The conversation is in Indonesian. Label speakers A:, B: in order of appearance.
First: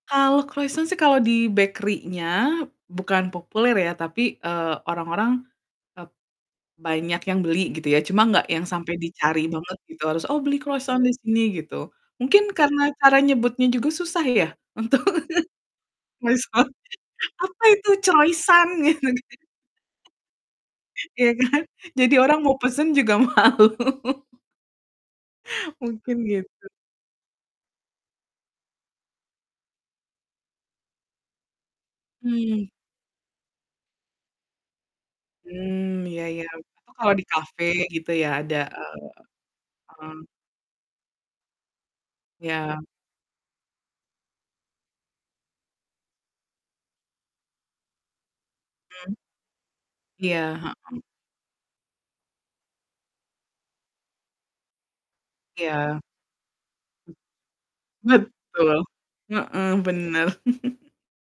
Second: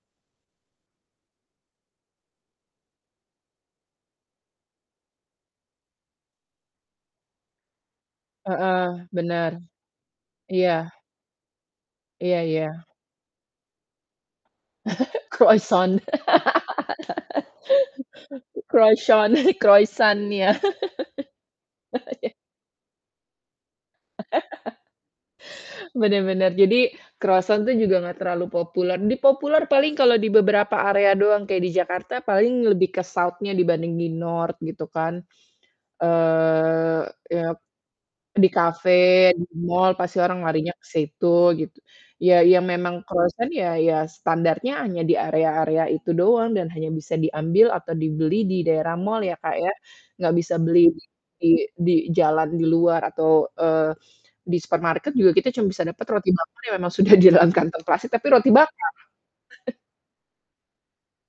A: Kalo kroisan sih kalo di bakerinya bukan populer ya tapi, eee, orang-orang, e banyak yang beli gitu ya cuma nggak yang
B: Heeh,
A: sampe dicari
B: benar,
A: banget gitu harus, "Oh, beli
B: iya.
A: kroisan di sini," gitu.
B: Iya
A: Mungkin karena
B: iya.
A: cara nyebutnya juga susah ya untuk,
B: Kroison.
A: mesen, "Apa itu Croisan?"
B: Kroison, kroisan ya.
A: Iya, kan. Jadi orang mau pesen juga malu. Mungkin,
B: Bener bener.
A: gitu.
B: Jadi kroisan tuh juga nggak terlalu populer. Di populer paling kalau di beberapa area doang kayak di Jakarta paling
A: Hmm.
B: lebih ke south-nya dibanding di north gitu kan.
A: Mmm, ya ya, oh, itu
B: Eee,
A: kalau di
B: e ap
A: kafe gitu ya
B: di
A: ada, eee,
B: kafe, di mal pasti
A: mmm.
B: orang larinya ke situ gitu. Ya, iya
A: Iya.
B: memang kroisan ya ya, standarnya hanya di area-area itu doang dan hanya bisa diambil atau dibeli di daerah
A: Mhm.
B: mal ya, Kak, ya. Nggak
A: Iya,
B: bisa beli
A: hmm.
B: di di di jalan di luar atau, eee, di supermarket juga kita cuma bisa
A: Iya.
B: dapet roti bakar yang memang sudah di dalam kantong plastik tapi roti
A: Betul,
B: bakar.
A: heeh, bener.